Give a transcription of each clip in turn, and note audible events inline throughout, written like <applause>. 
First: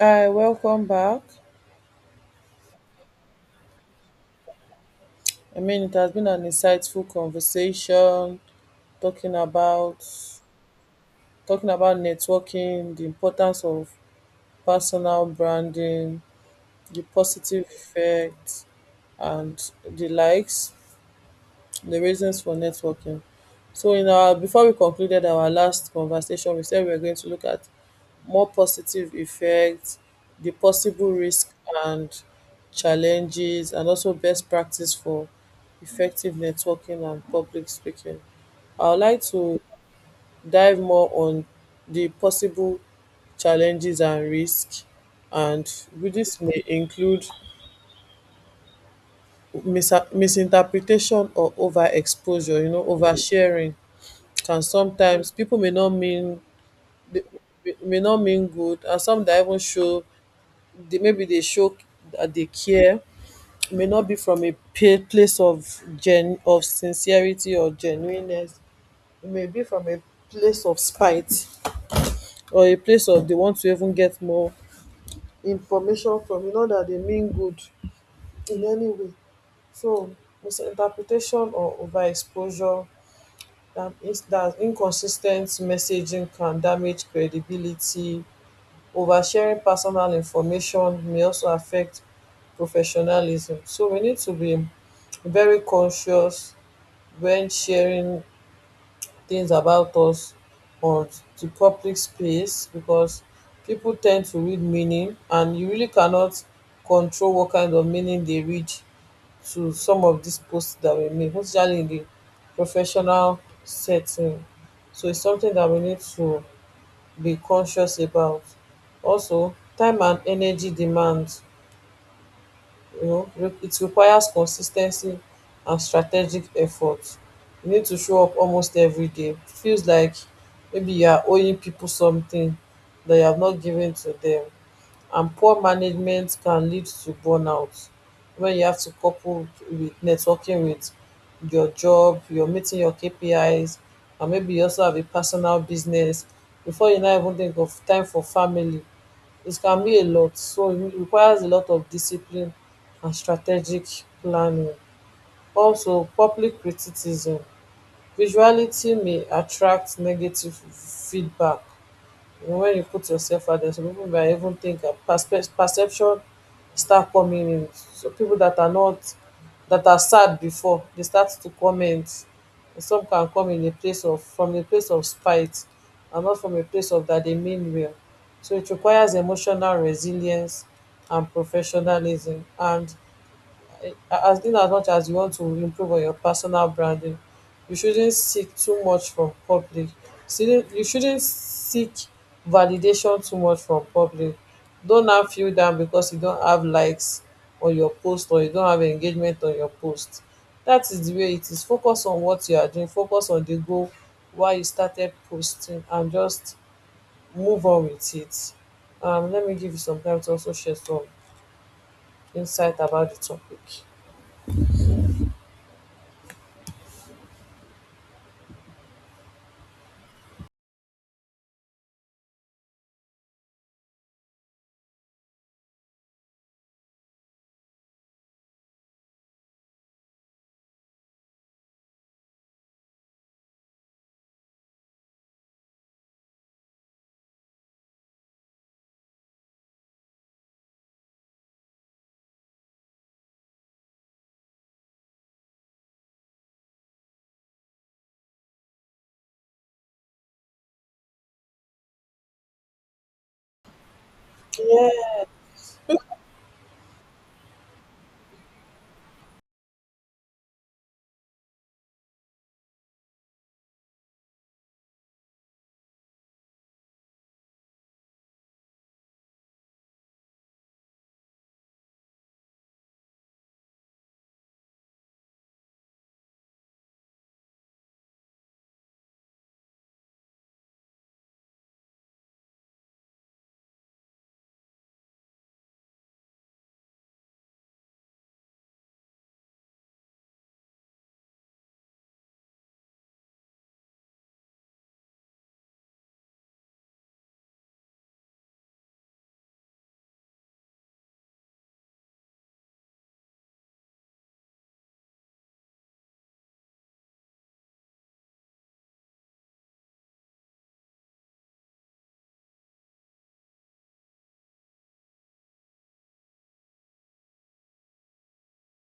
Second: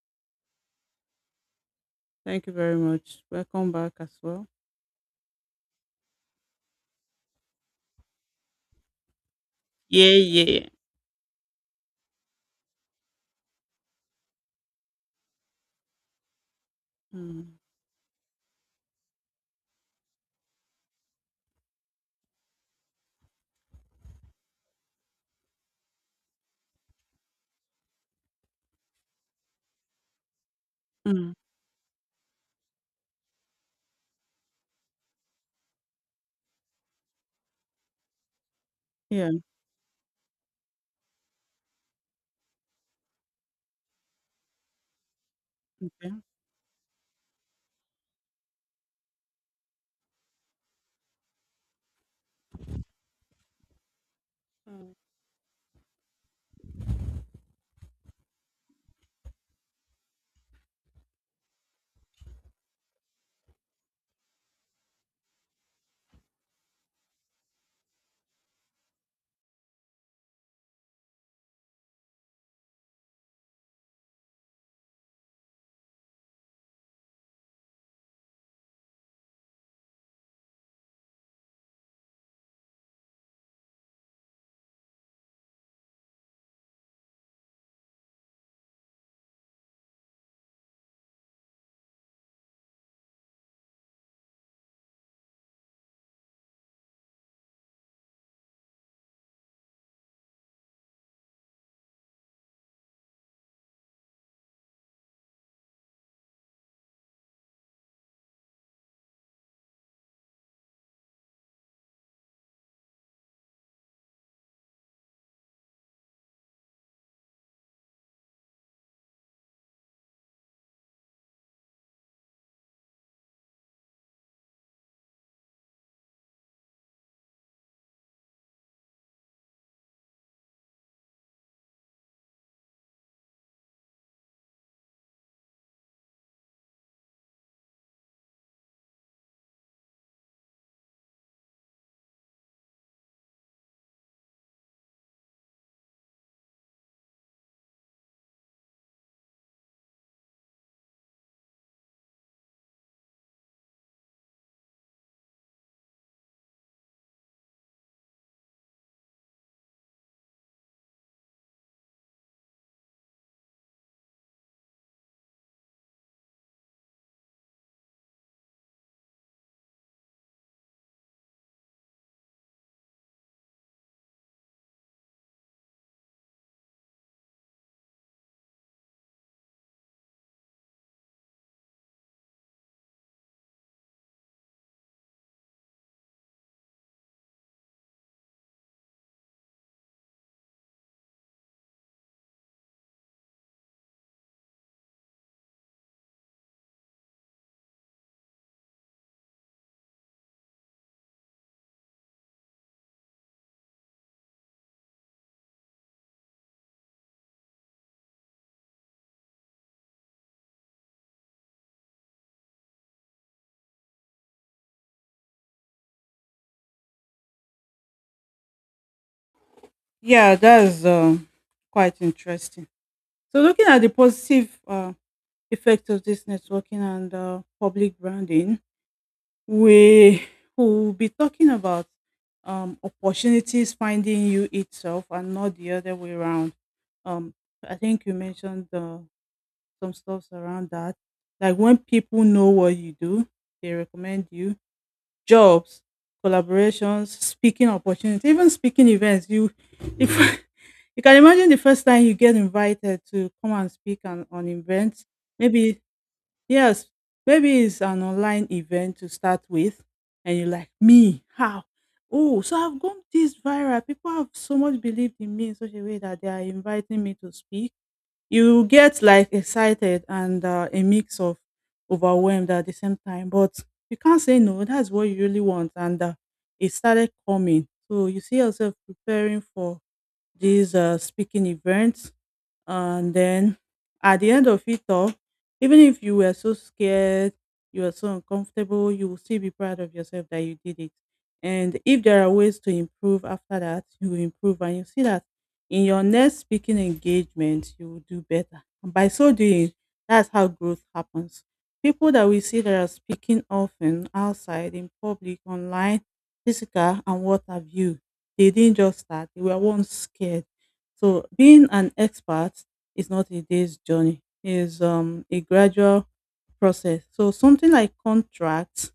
Hi, welcome back. Thank you very much. Welcome back as well. I mean, it has been an insightful conversation talking about Yeah, yeah. talking about networking, the importance of personal branding, the Mm. positive effects, and the likes, the reasons for networking. So, in our before we concluded our last conversation, we said we were going to look at more positive effects, the possible Mm. risk and challenges, and also best practice for effective networking and public speaking. I would like Yeah. to dive more on the possible challenges and risk, and Okay. this may include misinterpretation or overexposure. You know, oversharing can Mm. sometimes people may not mean good, and some that even show they show that they care, it may not be from a place of sincerity or genuineness. It may be from a place of spite or a place of they want to even get more information from, that they mean good in any way. So misinterpretation or overexposure, that inconsistent messaging can damage credibility. Oversharing personal information may also affect professionalism. So we need to be very conscious when sharing things about us on the public space, because people tend to read meaning and you really cannot control what kind of meaning they read to some of these posts that we make, especially in the professional setting. So it's something that we need to be conscious about. Also, time and energy demands, it requires consistency and strategic effort. You need to show up almost every day. It feels like maybe you are owing people something that you have not given to them, and poor management can lead to burnout when you have to couple with networking with your job, you're meeting your KPIs, and maybe you also have a personal business before you now even think of time for family. It can be a lot, so it requires a lot of discipline and strategic planning. Also, public criticism. Visuality may attract negative feedback. You know, when you put yourself out there, some people may even think, perception start coming in. So people that are not, that are sad before, they start to comment. And some can come in a place of, from a place of spite and not from a place of that they mean well. So it requires emotional resilience and professionalism. And as in, as much as you want to improve on your personal branding, you shouldn't seek too much from public. You shouldn't seek validation too much from public. Don't now feel down because you don't have likes on your post or you don't have engagement on your post. That is the way it is. Focus on what you are doing, focus on the goal why you started posting, and just move on with it. Let me give you some time to also share some insight about the topic. Yeah, that's quite interesting. So, looking at the positive effect of this networking and public branding, we <laughs> will be talking about opportunities finding you itself and not the other way around. Um, I think you mentioned some stuff around that, like when people know what you do, they recommend you. Jobs, collaborations, speaking opportunities, even speaking events. You, if <laughs> you can imagine the first time you get invited to come and speak on events, maybe, yes, maybe it's an online event to start with, and you're like, me, how? Oh, so I've gone this viral. People have so much believed in me in such a way that they are inviting me to speak. You get like excited and a mix of overwhelmed at the same time, but you can't say no, that's what you really want. And it started coming, so you see yourself preparing for these speaking events, and then at the end of it all, even if you were so scared, you were so uncomfortable, you will still be proud of yourself that you did it. And if there are ways to improve after that, you will improve, and you see that in your next speaking engagement you will do better. And by so doing, that's how growth happens. People that we see that are speaking often outside, in public, online, physical and what have you, they didn't just start, they were once scared. So being an expert is not a day's journey. It's a gradual process. So something like contracts,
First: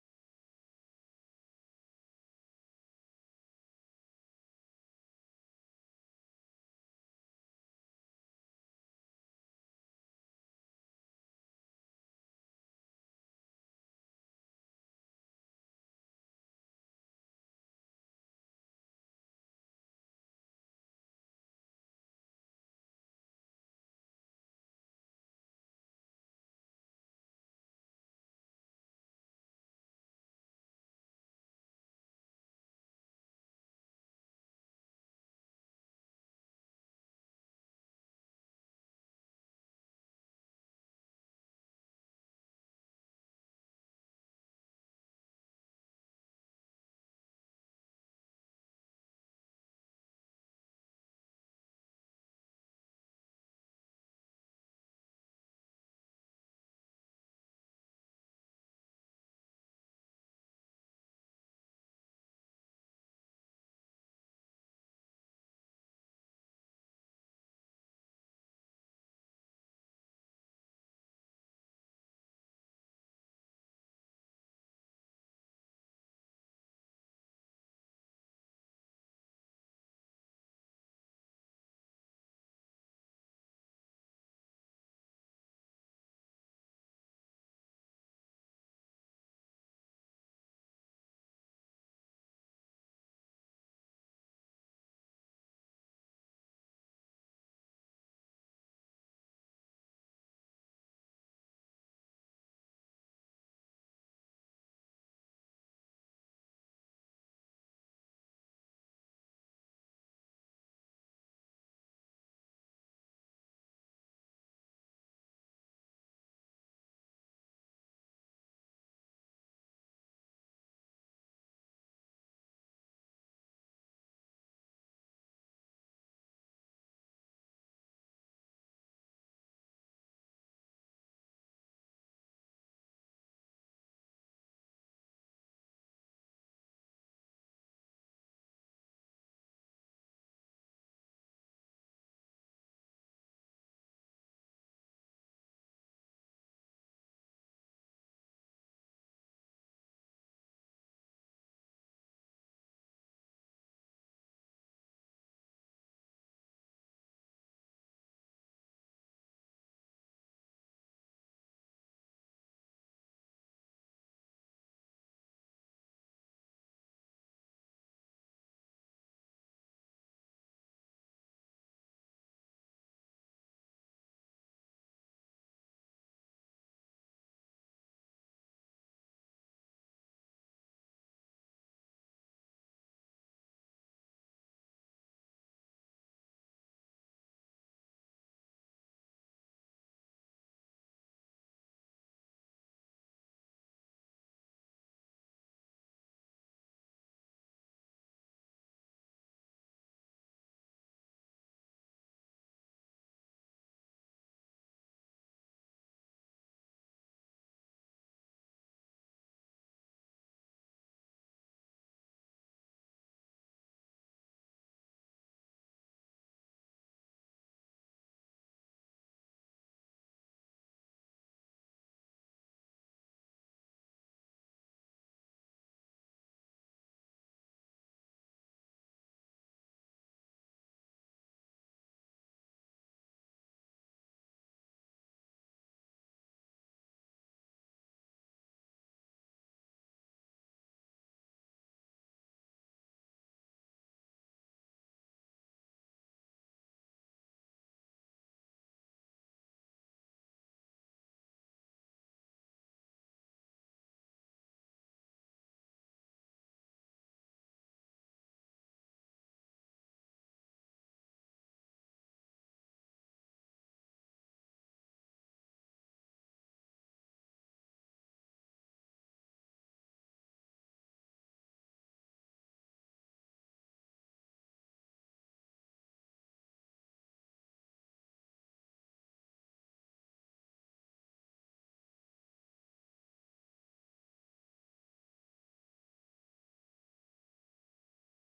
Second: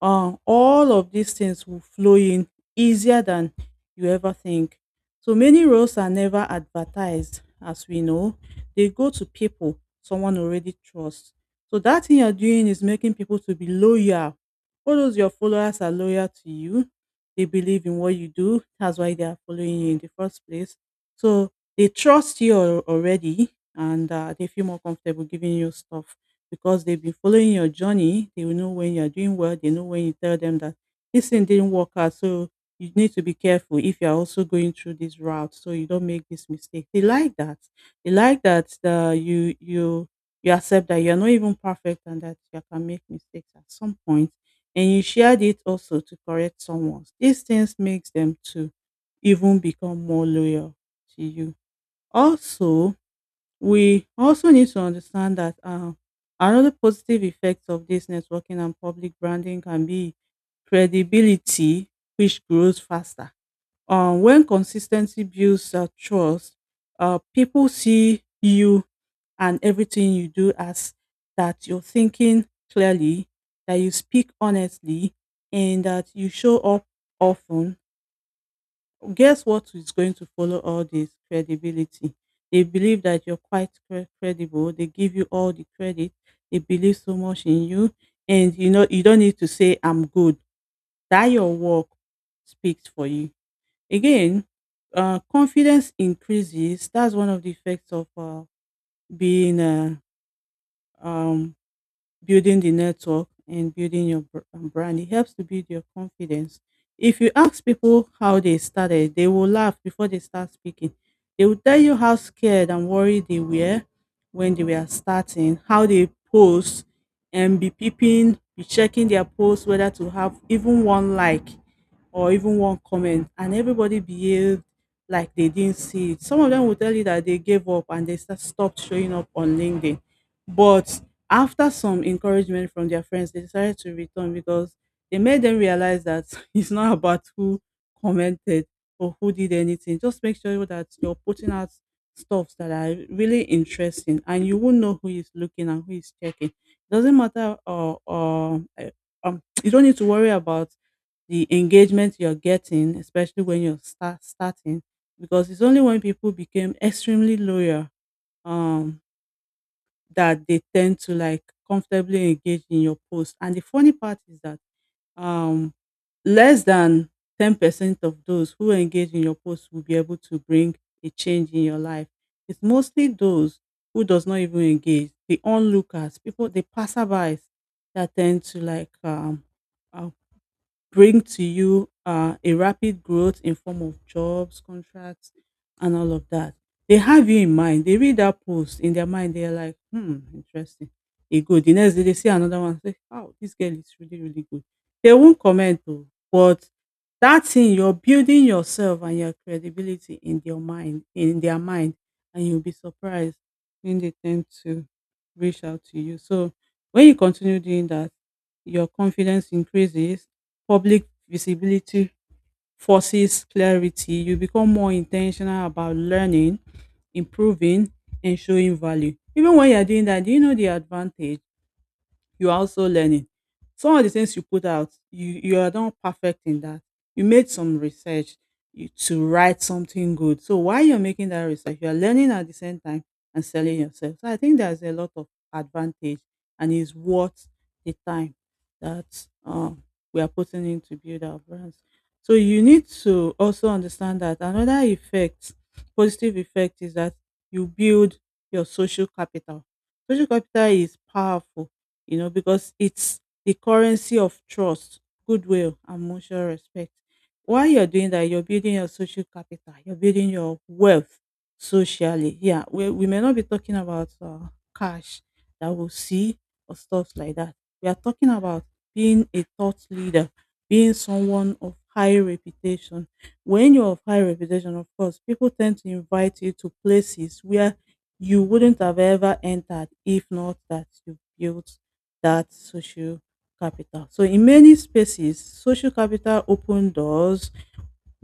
all of these things will flow in easier than you ever think. So many roles are never advertised, as we know. They go to people someone already trusts. So that thing you're doing is making people to be loyal. All those your followers are loyal to you. They believe in what you do. That's why they are following you in the first place. So they trust you already, and they feel more comfortable giving you stuff because they've been following your journey. They will know when you're doing well. They know when you tell them that this thing didn't work out. So you need to be careful if you're also going through this route, so you don't make this mistake. They like that. They like that you accept that you're not even perfect and that you can make mistakes at some point, and you shared it also to correct someone. These things makes them to even become more loyal to you. Also, we also need to understand that another positive effect of this networking and public branding can be credibility, which grows faster. When consistency builds trust, people see you and everything you do as that you're thinking clearly, that you speak honestly, and that you show up often. Guess what is going to follow all this credibility. They believe that you're quite credible. They give you all the credit. They believe so much in you. And you know, you don't need to say I'm good, that your work speaks for you. Again, confidence increases. That's one of the effects of being um, building the network and building your brand. It helps to build your confidence. If you ask people how they started, they will laugh before they start speaking. They will tell you how scared and worried they were when they were starting, how they post and be peeping, be checking their posts whether to have even one like or even one comment. And everybody behaved like they didn't see it. Some of them will tell you that they gave up and they stopped showing up on LinkedIn. But after some encouragement from their friends, they decided to return because they made them realize that <laughs> it's not about who commented or who did anything. Just make sure that you're putting out stuffs that are really interesting and you won't know who is looking and who is checking. It doesn't matter. Or <tsk> You don't need to worry about the engagement you're getting, especially when you're starting, because it's only when people became extremely loyal um that they tend to like comfortably engage in your post. And the funny part is that um, less than 10% of those who engage in your post will be able to bring a change in your life. It's mostly those who does not even engage, the onlookers, people, the passerbys that tend to like uh, bring to you a rapid growth in form of jobs, contracts, and all of that. They have you in mind. They read that post in their mind. They're like, hmm, interesting. It good. The next day they see another one. Say, wow, this girl is really, really good. They won't comment though, but that thing you're building yourself and your credibility in their mind, and you'll be surprised when they tend to reach out to you. So when you continue doing that, your confidence increases. Public visibility forces clarity. You become more intentional about learning, improving, and showing value. Even when you're doing that, do you know the advantage? You are also learning. Some of the things you put out, you are not perfect in that. You made some research, you, to write something good. So while you're making that research, you are learning at the same time and selling yourself. So I think there's a lot of advantage and is worth the time that we are putting in to build our brands. So you need to also understand that another effect, positive effect, is that you build your social capital. Social capital is powerful, you know, because it's the currency of trust, goodwill, and mutual respect. While you're doing that, you're building your social capital, you're building your wealth socially. Yeah, we may not be talking about cash that we'll see or stuff like that. We are talking about being a thought leader, being someone of high reputation. When you're of high reputation, of course, people tend to invite you to places where you wouldn't have ever entered if not that you built that social capital. So in many spaces, social capital open doors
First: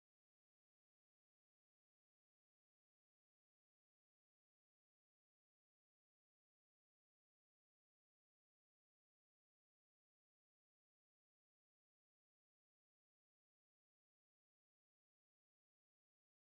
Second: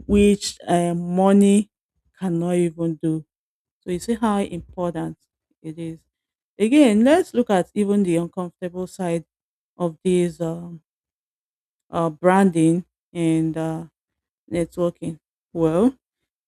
which money cannot even do. So you see how important it is. Again, let's look at even the uncomfortable side of this branding and networking. Well,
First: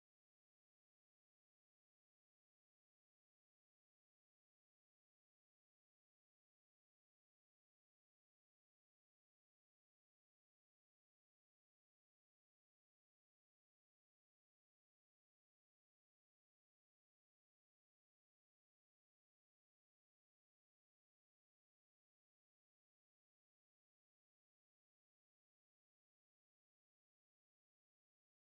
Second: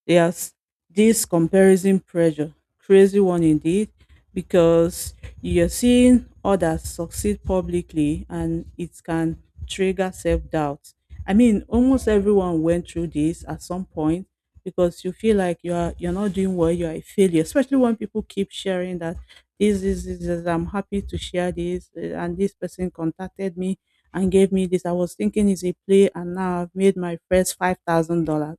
there's this comparison pressure, crazy one indeed, because you're seeing others succeed publicly and it can trigger self doubt. I mean, almost everyone went through this at some point, because you feel like you're not doing well, you are a failure, especially when people keep sharing that this, I'm happy to share this, eh, and this person contacted me and gave me this. I was thinking it's a play and now I've made my first $5,000.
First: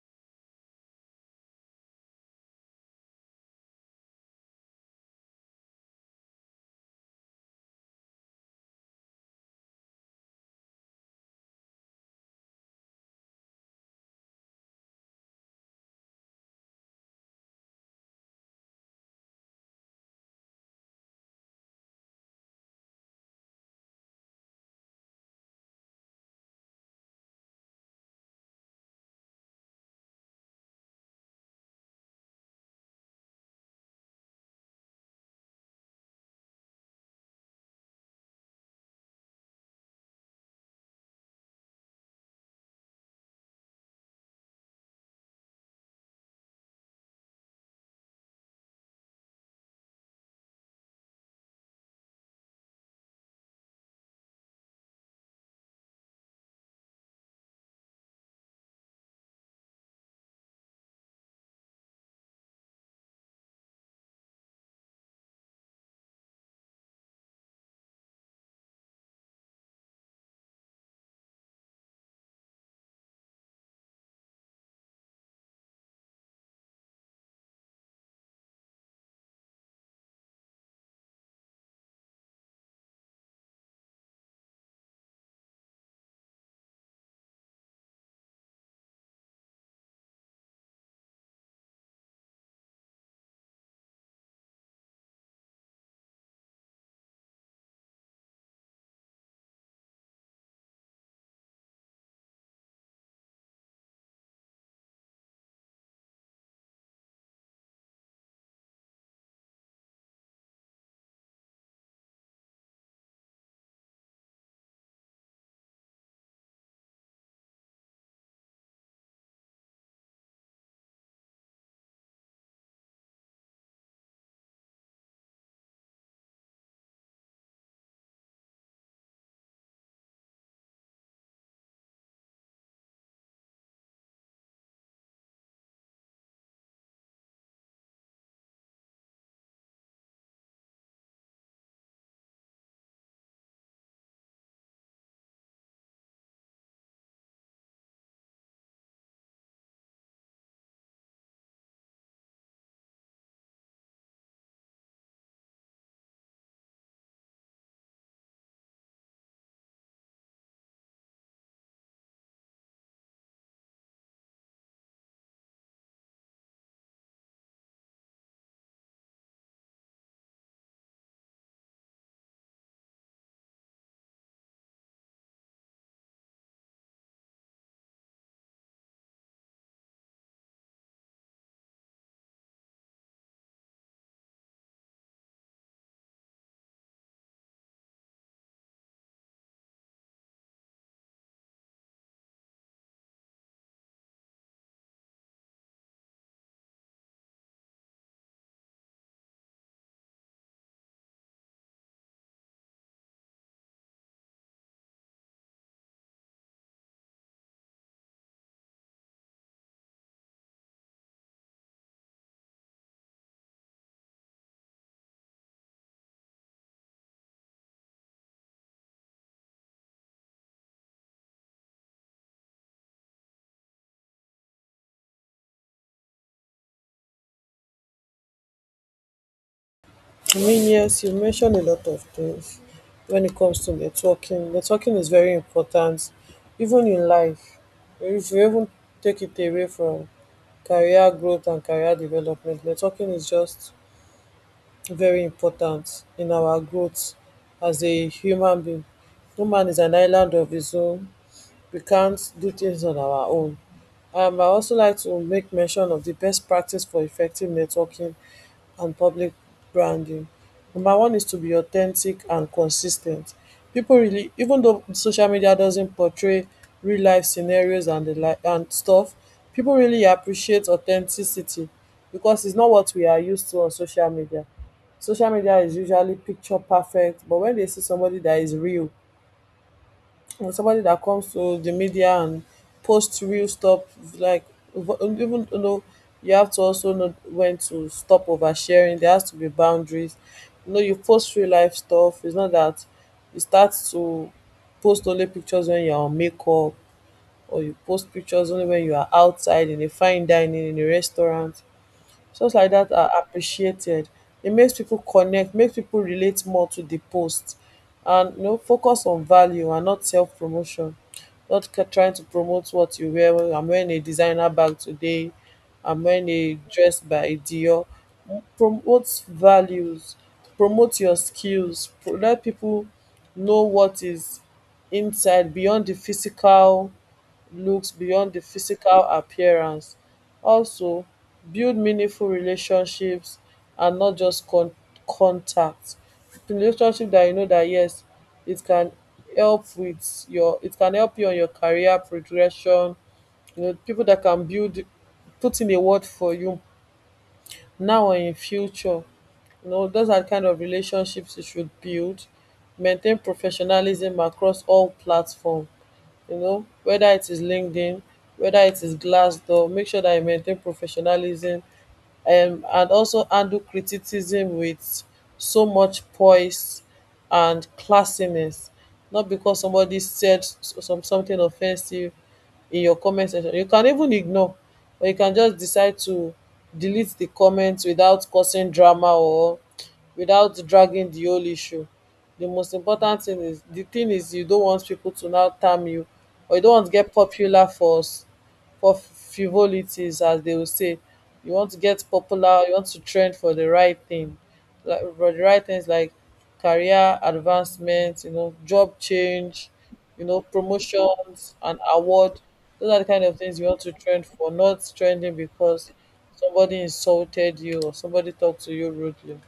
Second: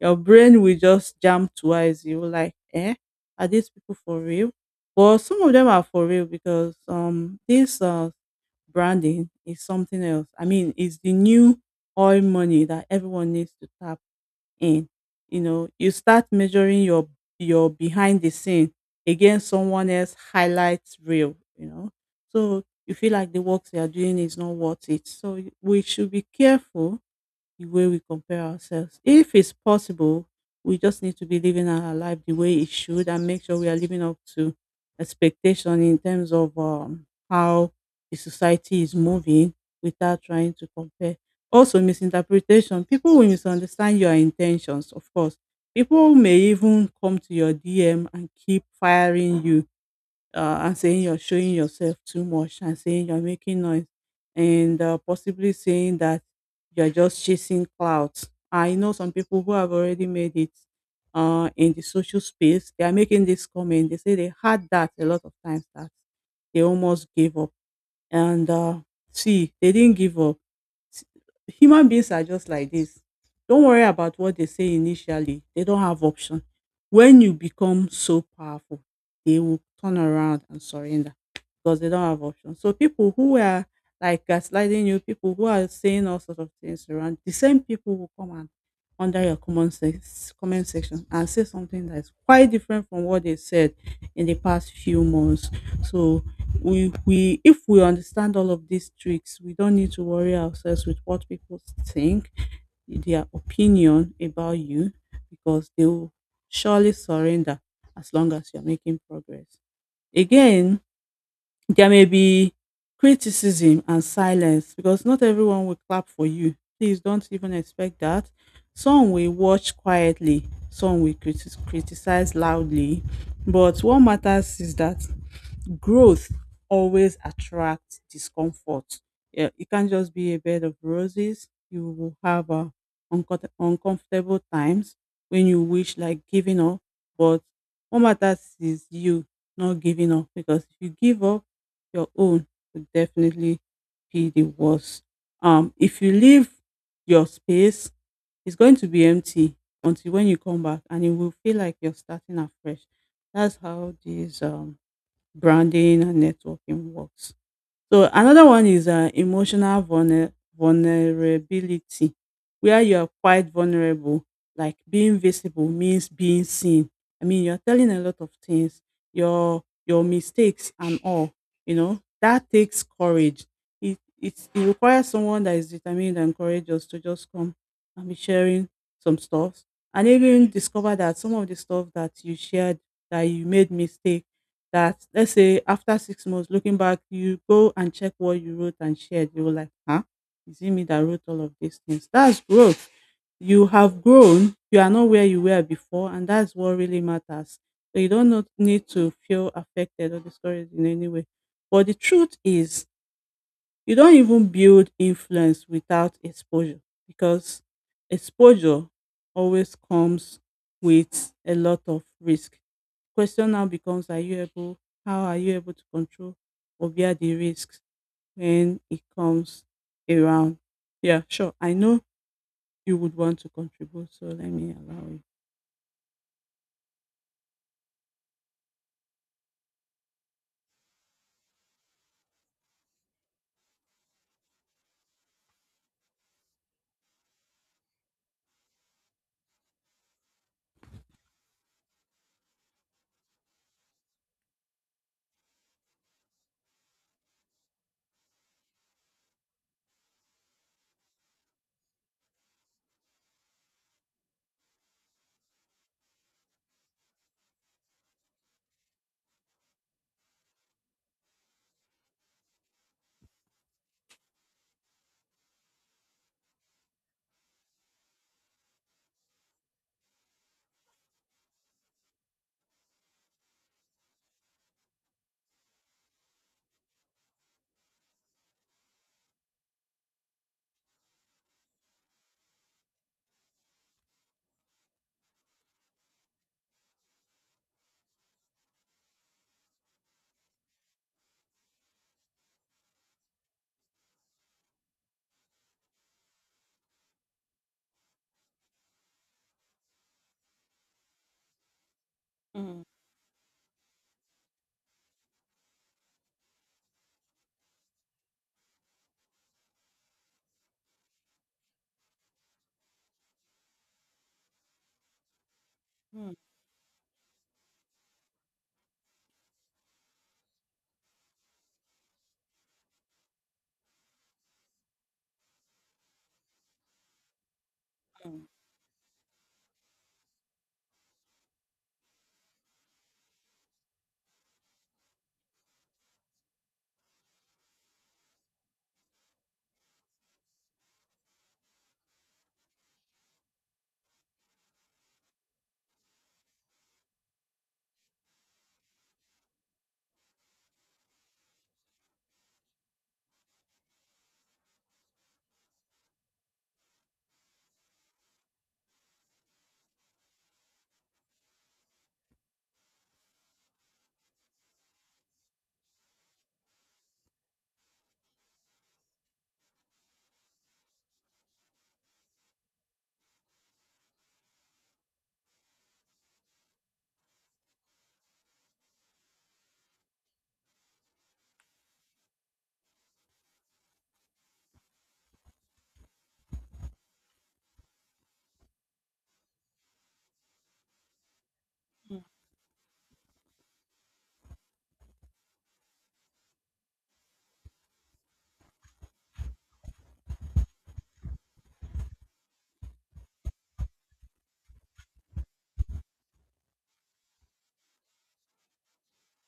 Your brain will just jump twice. You will like, eh, are these people for real? But some of them are for real, because this branding is something else. I mean, it's the new oil money that everyone needs to tap in. You know, you start measuring your behind the scene against someone else highlights reel, you know. So you feel like the work they are doing is not worth it. So we should be careful the way we compare ourselves. If it's possible, we just need to be living our life the way it should, and make sure we are living up to expectation in terms of how the society is moving without trying to compare. Also, misinterpretation. People will misunderstand your intentions, of course. People may even come to your DM and keep firing you and saying you're showing yourself too much, and saying you're making noise, and possibly saying that you're just chasing clout. I know some people who have already made it in the social space. They are making this comment. They say they had that a lot of times, that they almost gave up. And see, they didn't give up. Human beings are just like this. Don't worry about what they say initially. They don't have option. When you become so powerful, they will turn around and surrender because they don't have option. So people who are like gaslighting you, people who are saying all sorts of things around, the same people will come and under your comment, comment section and say something that's quite different from what they said in the past few months. So we if we understand all of these tricks, we don't need to worry ourselves with what people think, their opinion about you, because they will surely surrender as long as you're making progress. Again, there may be criticism and silence because not everyone will clap for you. Please don't even expect that. Some will watch quietly, some will criticize loudly. But what matters is that growth always attracts discomfort. Yeah, it can't just be a bed of roses. You will have uncomfortable times when you wish like giving up. But what matters is you not giving up, because if you give up, your own would definitely be the worst. If you leave your space, it's going to be empty until when you come back, and it will feel like you're starting afresh. That's how these branding and networking works. So another one is emotional vulnerability, where you are quite vulnerable. Like, being visible means being seen. I mean, you're telling a lot of things, your mistakes and all. You know that takes courage. It requires someone that is determined and courageous to just come and be sharing some stuff, and even discover that some of the stuff that you shared, that you made mistakes, that, let's say, after 6 months looking back, you go and check what you wrote and shared, you were like, huh, is it me that wrote all of these things? That's growth. You have grown, you are not where you were before, and that's what really matters. So you don't need to feel affected or discouraged in any way. But the truth is, you don't even build influence without exposure, because exposure always comes with a lot of risk. Question now becomes, are you able, how are you able to control or bear the risks when it comes around? Yeah, sure. I know you would want to contribute, so let me allow you. I mean, yes, you mentioned a lot of things when it comes to networking. Networking is very important, even in life. If you even take it away from career growth and career development, networking is just very important in our growth as a human being. No man is an island of his own. We can't do things on our own. I also like to make mention of the best practice for effective networking and public branding. Number one is to be authentic and consistent. People really, even though social media doesn't portray real life scenarios and the like and stuff, people really appreciate authenticity because it's not what we are used to on social media. Social media is usually picture perfect, but when they see somebody that is real, or somebody that comes to the media and posts real stuff, like, even though you have to also know when to stop oversharing. There has to be boundaries, you know. You post real life stuff. It's not that you start to post only pictures when you're on makeup, or you post pictures only when you are outside in a fine dining in a restaurant. Shows like Mm, that are appreciated. It makes people connect, makes people relate more to the post, and, you know, focus on value and not self promotion. Not ca- Trying to promote what you wear. Well, I'm wearing a designer bag today. I'm wearing mm, a dress by Dior. Promote values. Promote your skills. Let people know what is inside, beyond the physical looks, beyond the mm, physical appearance. Also, build meaningful relationships and not just contacts. Relationship that you know that, yes, it can help with your it can help you on your career progression, you know, people that can build put in a word for you now or in future. You know, those are di kind of relationships you should build. Maintain professionalism across all platforms. You know, whether it is LinkedIn, whether it is Glassdoor, make sure that you maintain professionalism. Um and also handle criticism with so much poise and classiness. Not because somebody said some something offensive in your comment section, you can even ignore, or you can just decide to delete the comment without causing drama or without dragging the whole issue. The most important thing is, you don't want people to now term you, or you don't want to get popular for frivolities, as they will say. You want to get mm. popular, you want to trend for the right thing, like for the right things, like career advancement, you know, job change, you know, promotions and award. Those are the kind of things you want to trend for, not trending because somebody insulted you or somebody talked to you rudely.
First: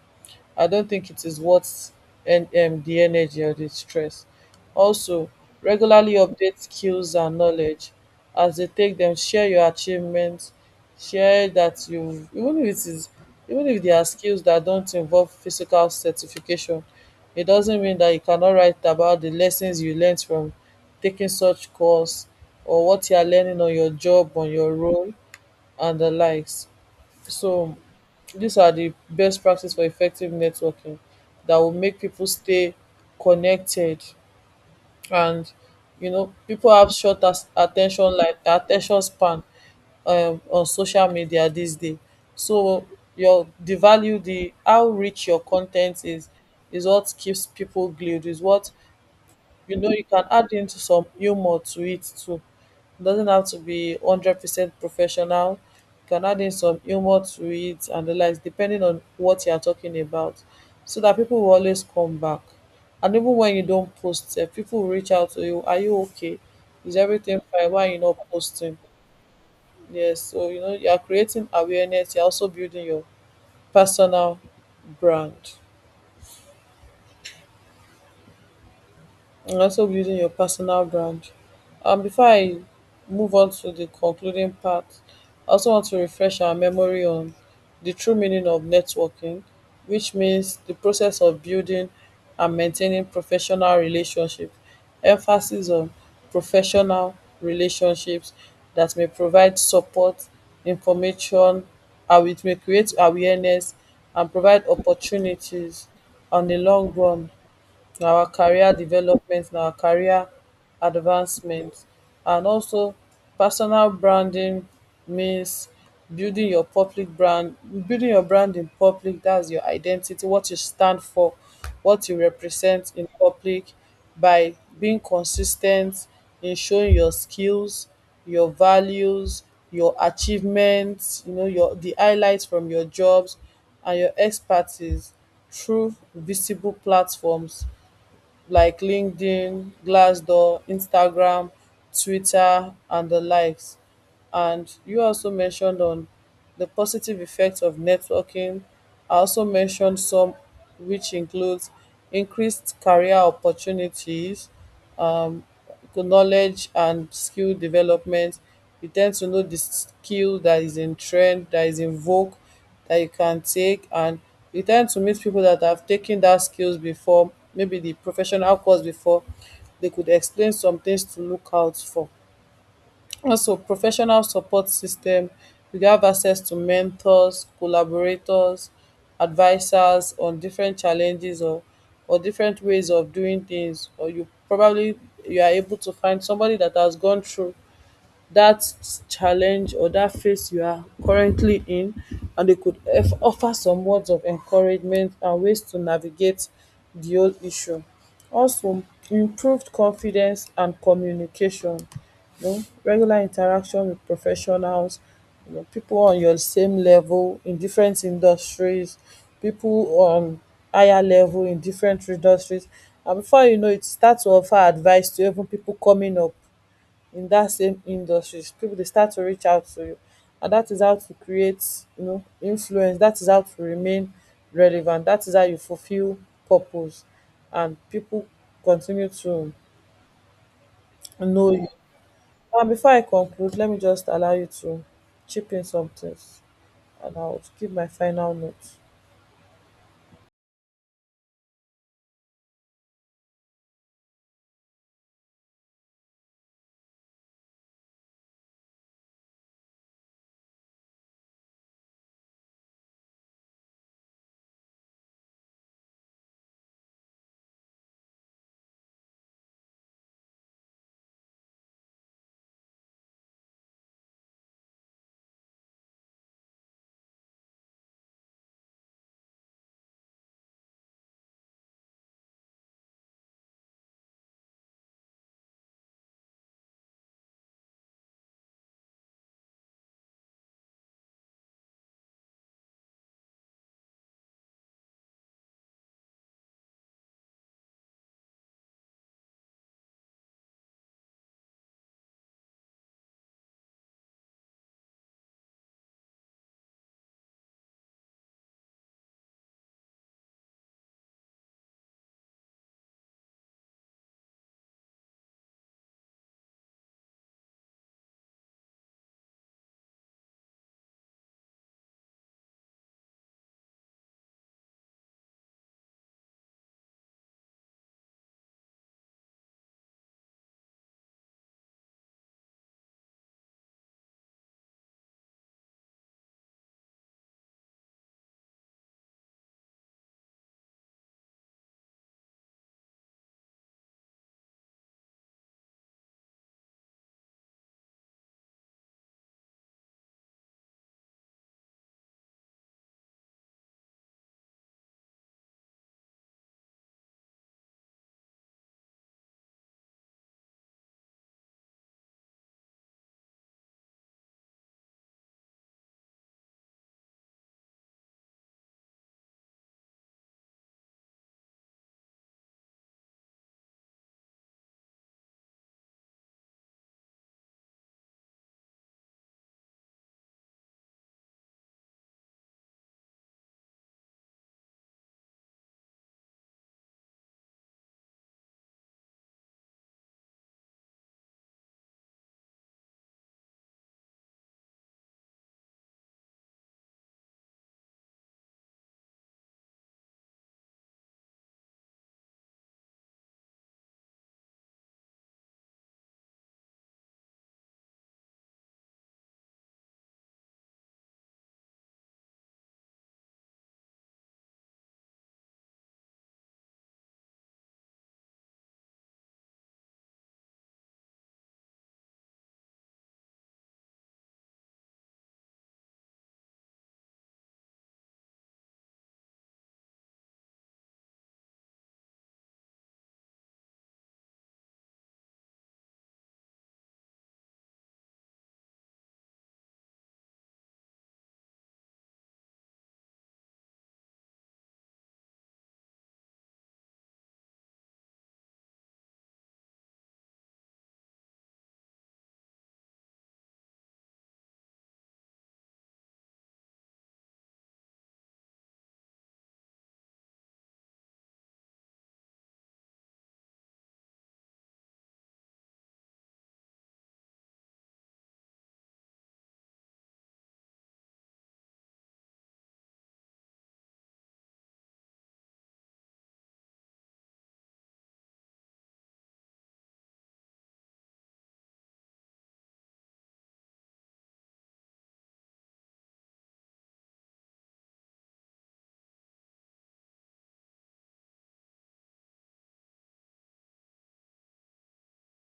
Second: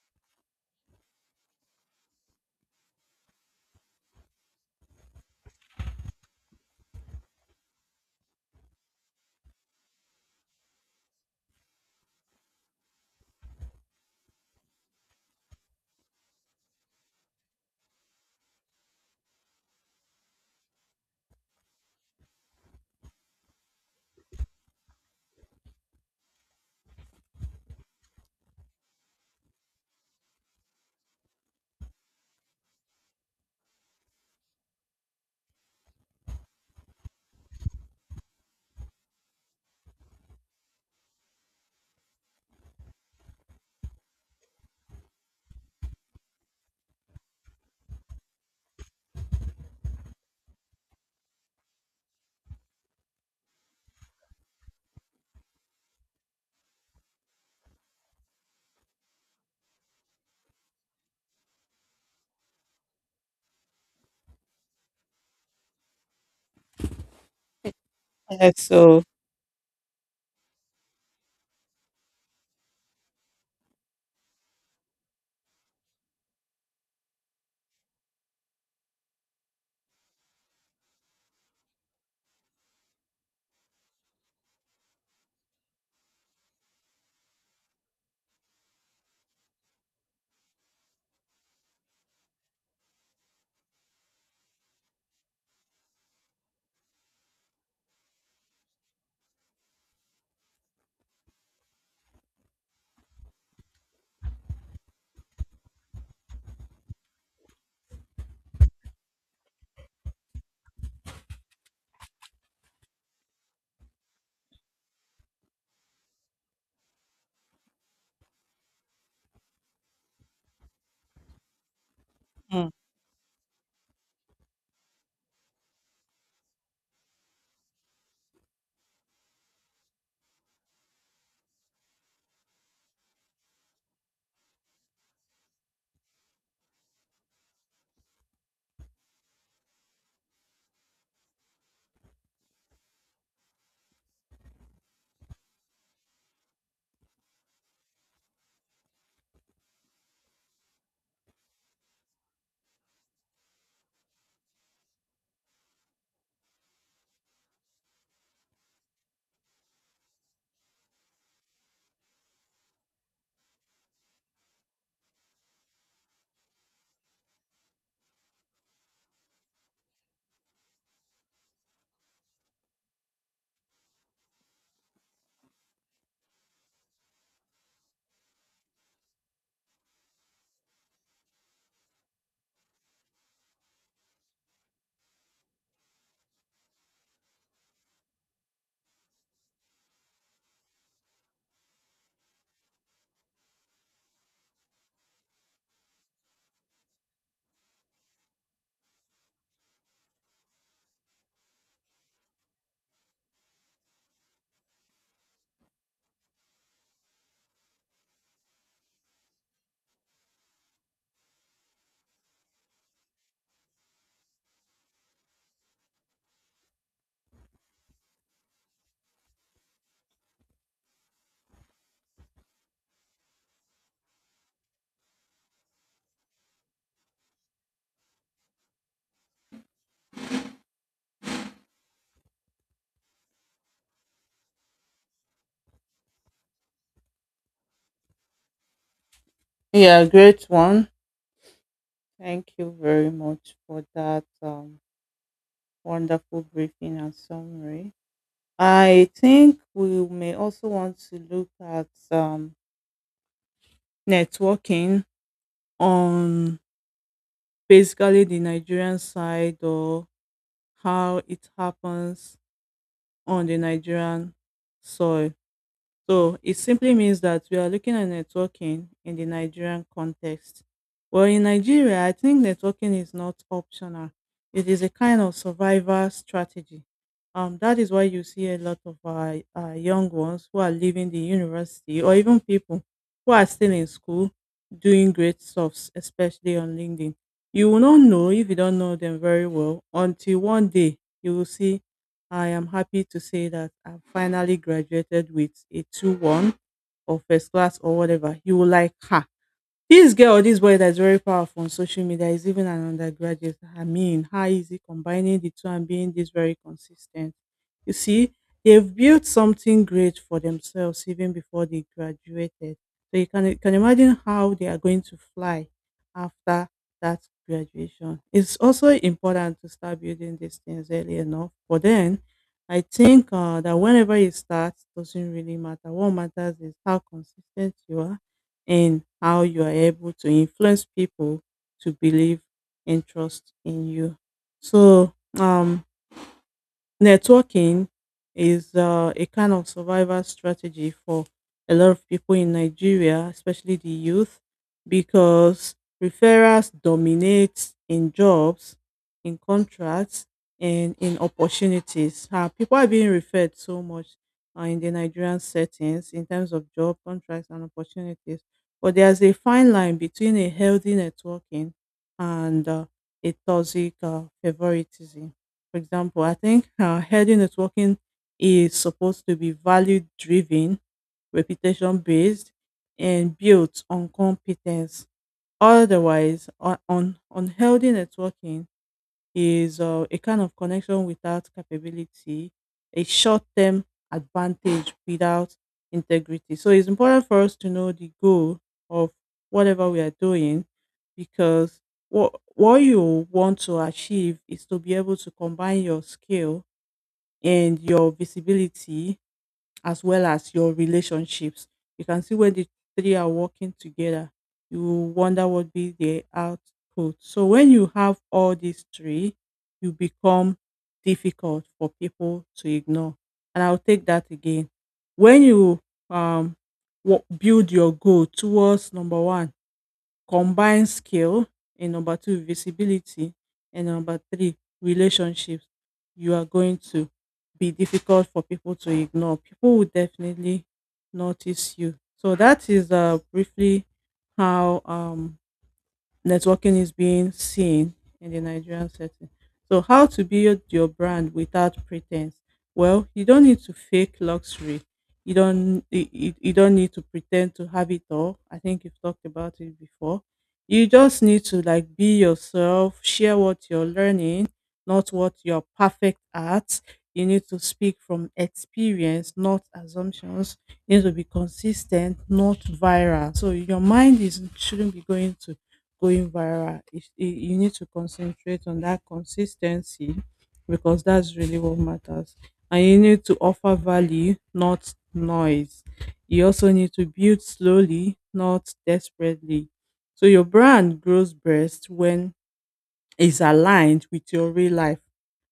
I don't think it is worth and the energy or the stress. Also, regularly update skills and knowledge as they take them. Share your achievements. Share that, you, even if it is, even if there are skills that don't involve physical certification, it doesn't mean that you cannot write about the lessons you learned from taking such course or what you are learning on your job, on your role, and the likes. So these are the best practice for effective networking that will make people stay connected. And you know, people have short attention span on social media these days. So your the value, the how rich your content is what keeps people glued, is what, you know, you can add into some humor to it too. It doesn't have to be 100% professional. You can add in some humor to it and the likes, depending on what you are talking about, so that people will always come back. And even when you don't post sef, people will reach out to you: are you okay, is everything fine, why are you not Yeah, posting? so Yes, so you know, you are creating awareness, you are also building your personal brand, and also building your personal brand. Before I move on to the concluding part, I also want to refresh our memory on the true meaning of networking, which means the process of building and maintaining professional relationships, emphasis on professional relationships that may provide support, information, and it may create awareness and provide opportunities on the long run, na our career development, na our career advancement. And also, personal branding means building your public brand, building your brand in public. That's your identity, what you stand for, what you mm, represent in public, by being consistent in showing your skills, your values, your achievements, you know, your the highlights from your jobs and your expertise through visible platforms like LinkedIn, Glassdoor, Instagram, Twitter, and the likes. And you also mentioned on the positive effects of networking. I also mentioned some, which includes increased career opportunities, Um knowledge and skill development. You tend to know the skill that is in trend, that is in vogue, that you can take, and you tend to meet people that have taken that skills before, maybe the professional course before. They could explain some things to look out for. Also, professional support system. You have access to mentors, collaborators, advisors on different challenges, or different ways of doing things, or you probably, you are able to find somebody that has gone through that challenge or that phase you are currently in, and they could offer some words of encouragement and ways to navigate the whole issue. Also, improved confidence and communication. You know, regular interaction with professionals, you know, people on your same level in different industries, people on higher level in different industries, and before you know it, start to offer advice to even people coming up in that same industry, people, they start to reach out to you. And that is how to create, you know, influence. That is how to remain relevant. That is how you fulfill purpose, and people continue to know you. And before I conclude, let me just allow you to chip in some things, and I'll give my final note. yeah, great one. Thank you very much for that. Wonderful briefing and summary. I think we may also want to look at networking on basically the Nigerian side, or how it happens on the Nigerian soil. So it simply means that we are looking at networking in the Nigerian context. Well, in Nigeria, I think networking is not optional. It is a kind of survival strategy. That is why you see a lot of our young ones who are leaving the university, or even people who are still in school, doing great stuffs, especially on LinkedIn. You will not know, if you don't know them very well, until one day you will see, I am happy to say that I've finally graduated with a 2:1, or first class, or whatever. You will, like, ha, this girl, this boy that's very powerful on social media is even an undergraduate. I mean, how is he combining the two and being this very consistent? You see, they've built something great for themselves even before they graduated. So you can, imagine how they are going to fly after that graduation. It's also important to start building these things early enough. But then I think that whenever you start, doesn't really matter. What matters is how consistent you are, and how you are able to influence people to believe and trust in you. So, networking is a kind of survival strategy for a lot of people in Nigeria, especially the youth, because referrals dominate in jobs, in contracts, and in opportunities. People are being referred so much in the Nigerian settings, in terms of job contracts and opportunities. But there's a fine line between a healthy networking and a toxic favoritism. For example, I think healthy networking is supposed to be value driven, reputation based, and built on competence. Otherwise, on unhealthy networking is a kind of connection without capability, a short term advantage without integrity. So it's important for us to know the goal of whatever we are doing, because what you want to achieve is to be able to combine your skill and your visibility, as well as your relationships. You can see, when the three are working together, you will wonder what be the output. So when you have all these three, you become difficult for people to ignore. And I'll take that again. When you um build your goal towards number one, combine skill, and number two, visibility, and number three, relationships, you are going to be difficult for people to ignore. People will definitely notice you. So that is briefly how networking is being seen in the Nigerian setting. So, how to build your brand without pretense? Well, you don't need to fake luxury. You don't need to pretend to have it all. I think you've talked about it before. You just need to, like, be yourself, share what you're learning, not what you're perfect at. You need to speak from experience, not assumptions. You need to be consistent, not viral. So your mind is shouldn't be going viral. You need to concentrate on that consistency, because that's really what matters. And you need to offer value, not noise. You also need to build slowly, not desperately. So your brand grows best when is aligned with your real life.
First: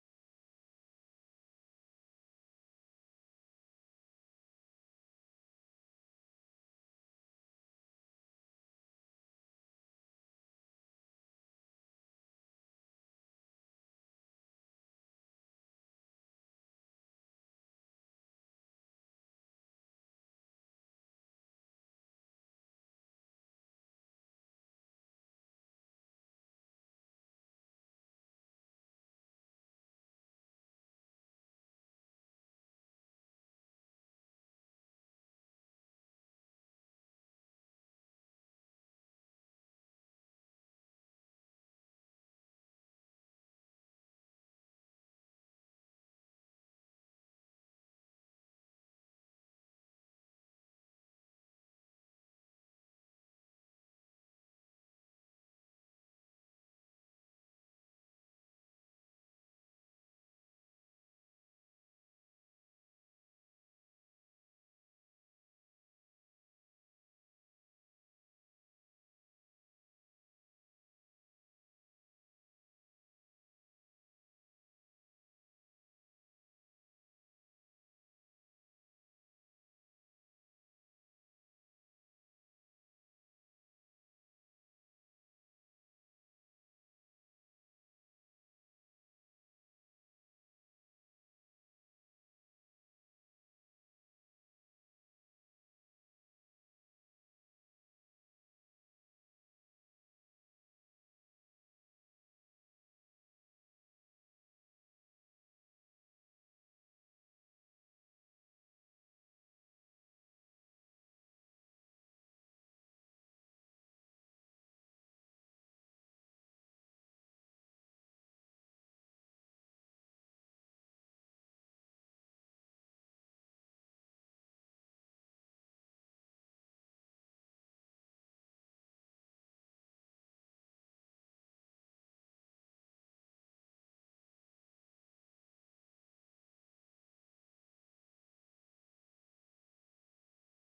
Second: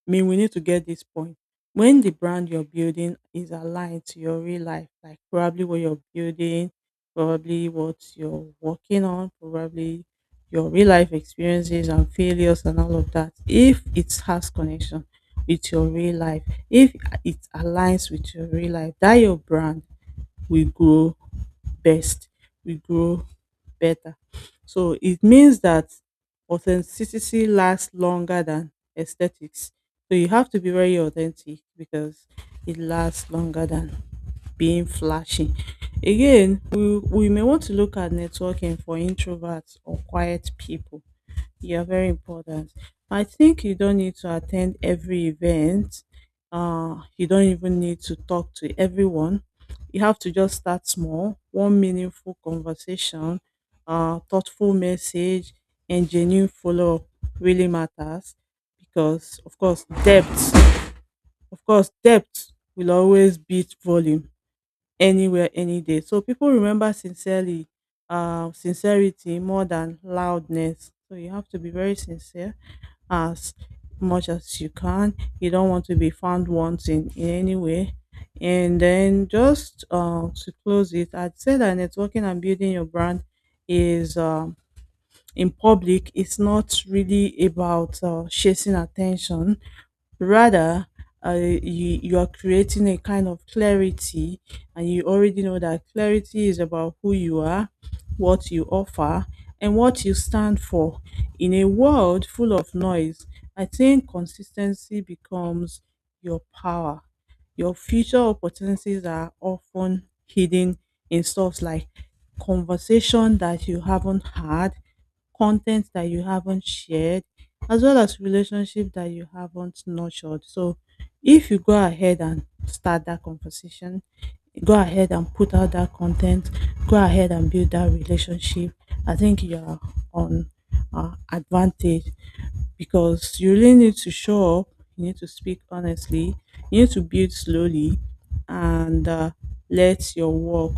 I mean, we need to get this point. When the brand you're building is aligned to your real life, like, probably what you're building, probably what you're working on, probably your real life experiences and failures and all of that, if it has connection with your real life, if it aligns with your real life, that your brand will grow best, will grow better. So it means that authenticity lasts longer than aesthetics. So you have to be very authentic, because it lasts longer than being flashy. Again, we may want to look at networking for introverts or quiet people. Yeah, very important. I think you don't need to attend every event. You don't even need to talk to everyone. You have to just start small. One meaningful conversation, thoughtful message, and genuine follow up really matters, because, of course, depth will always beat volume anywhere, any day. So people remember sincerity more than loudness. So you have to be very sincere as much as you can. You don't want to be found wanting in any way. And then, just to close it, I'd say that networking and building your brand is, in public, it's not really about chasing attention, rather, you are creating a kind of clarity. And you already know that clarity is about who you are, what you offer, and what you stand for. In a world full of noise, I think consistency becomes your power. Your future opportunities are often hidden in stuff like conversation that you haven't had, content that you haven't shared, as well as relationship that you haven't nurtured. So if you go ahead and start that conversation, go ahead and put out that content, go ahead and build that relationship, I think you're on advantage. Because you really need to show up, you need to speak honestly, you need to build slowly, and let your work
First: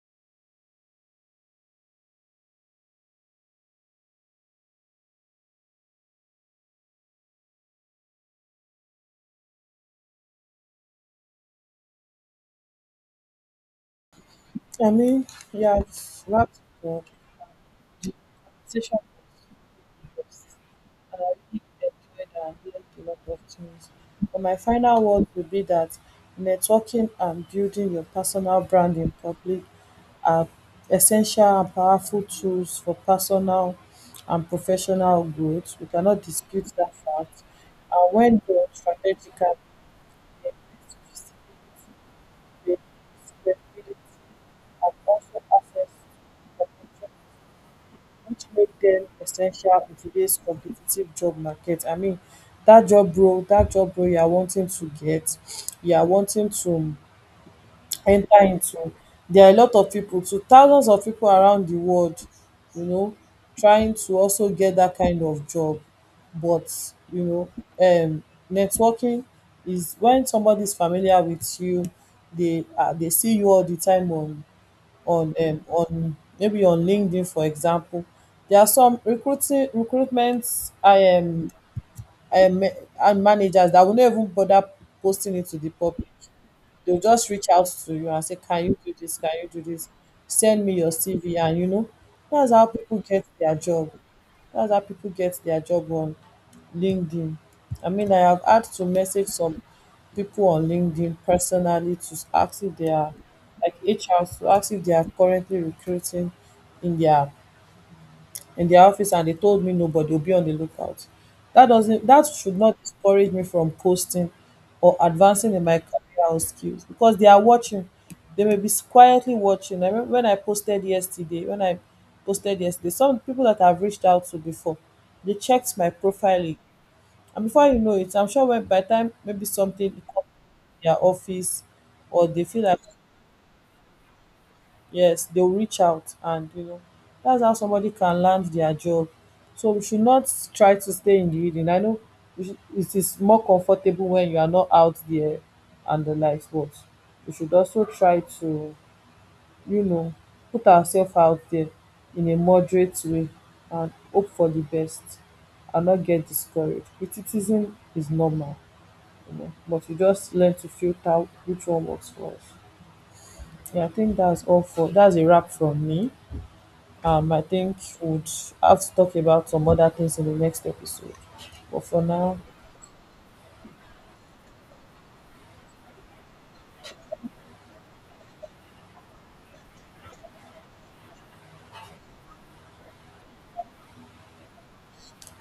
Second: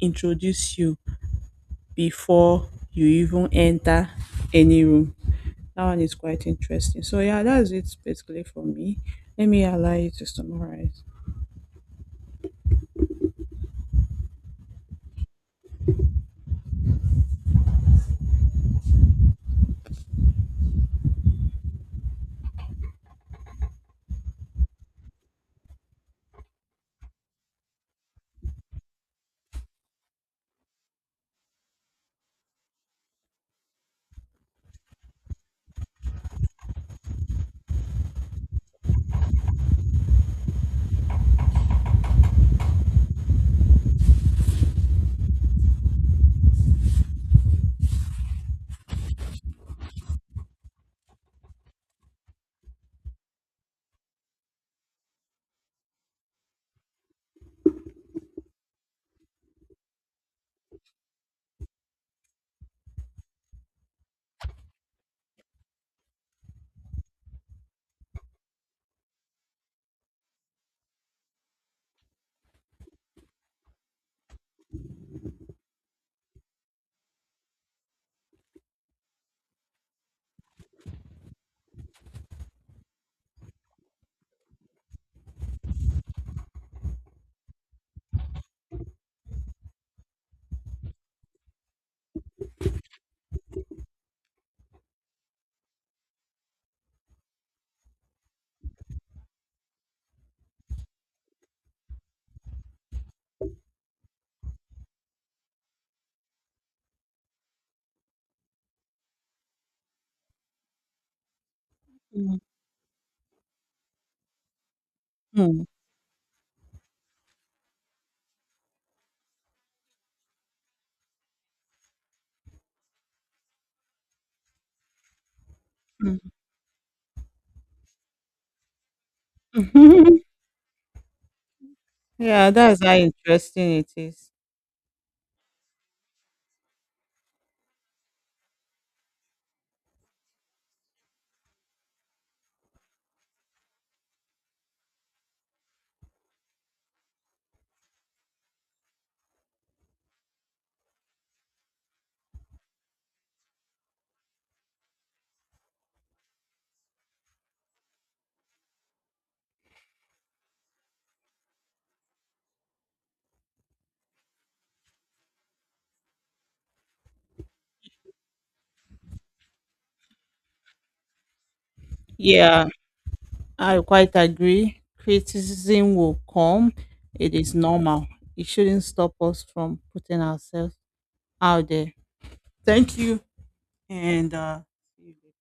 introduce you before you even enter any room. That one is quite interesting. So yeah, that's it basically for me. Let me allow you to summarize. I mean, yeah, it's wrapped up conversation, enjoyed and learned a lot of things. But my final word would be that networking and building your personal brand in public are essential and powerful tools for personal and professional growth. We cannot dispute that fact. And when done strategically, they increase visibility, credibility, and also access to, which make them essential in today's competitive job market. I mean, that job role you are wanting to get, you are wanting to enter into. There are a lot of people, to thousands of people around the world, you know, trying to also get that kind of job. But you know, um, networking is when somebody is familiar with you, they see you all the time on, on maybe on LinkedIn, for example. There are some recruiting recruitment I um and managers that will not even bother posting it to the public. They'll just reach out to you and say, can you do this? Can you do this? Send me your CV, and you know, that's how people get their job. That's how people get their job on LinkedIn. I mean, I have had to message some people on LinkedIn personally to ask if they are like HR, to ask if they are currently recruiting in their, in their office, and they told me nobody will be on the lookout, that doesn't, that Mm, should not discourage me from posting or advancing in mm, my career or skills, because they are watching. They may be quietly watching. I remember when I posted yesterday, some people that I've reached out to before, they checked my mm. profile. And before you know it, I'm sure when, by the time maybe something comes <laughs> to their office or they Yeah, feel like, that's how interesting it is. yes, they'll reach out, and you know, that's how somebody can land their job. So we should not try to stay in the reading. I know we it is more comfortable when you are not out there and the likes, but we should also try to, you know, put ourselves out there in a moderate way and hope for the best, and not get discouraged. Criticism is normal, but you just learn to filter which one works for us. Yeah, I think that's all for, that's a wrap from me. I think we'd have to talk about some other things in the next episode. But for now, Yeah, I quite agree. Criticism will come. It is normal. It shouldn't stop us from putting ourselves out there. Thank you. And see you.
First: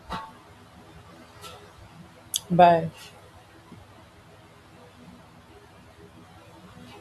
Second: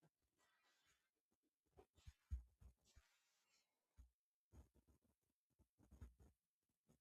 bye.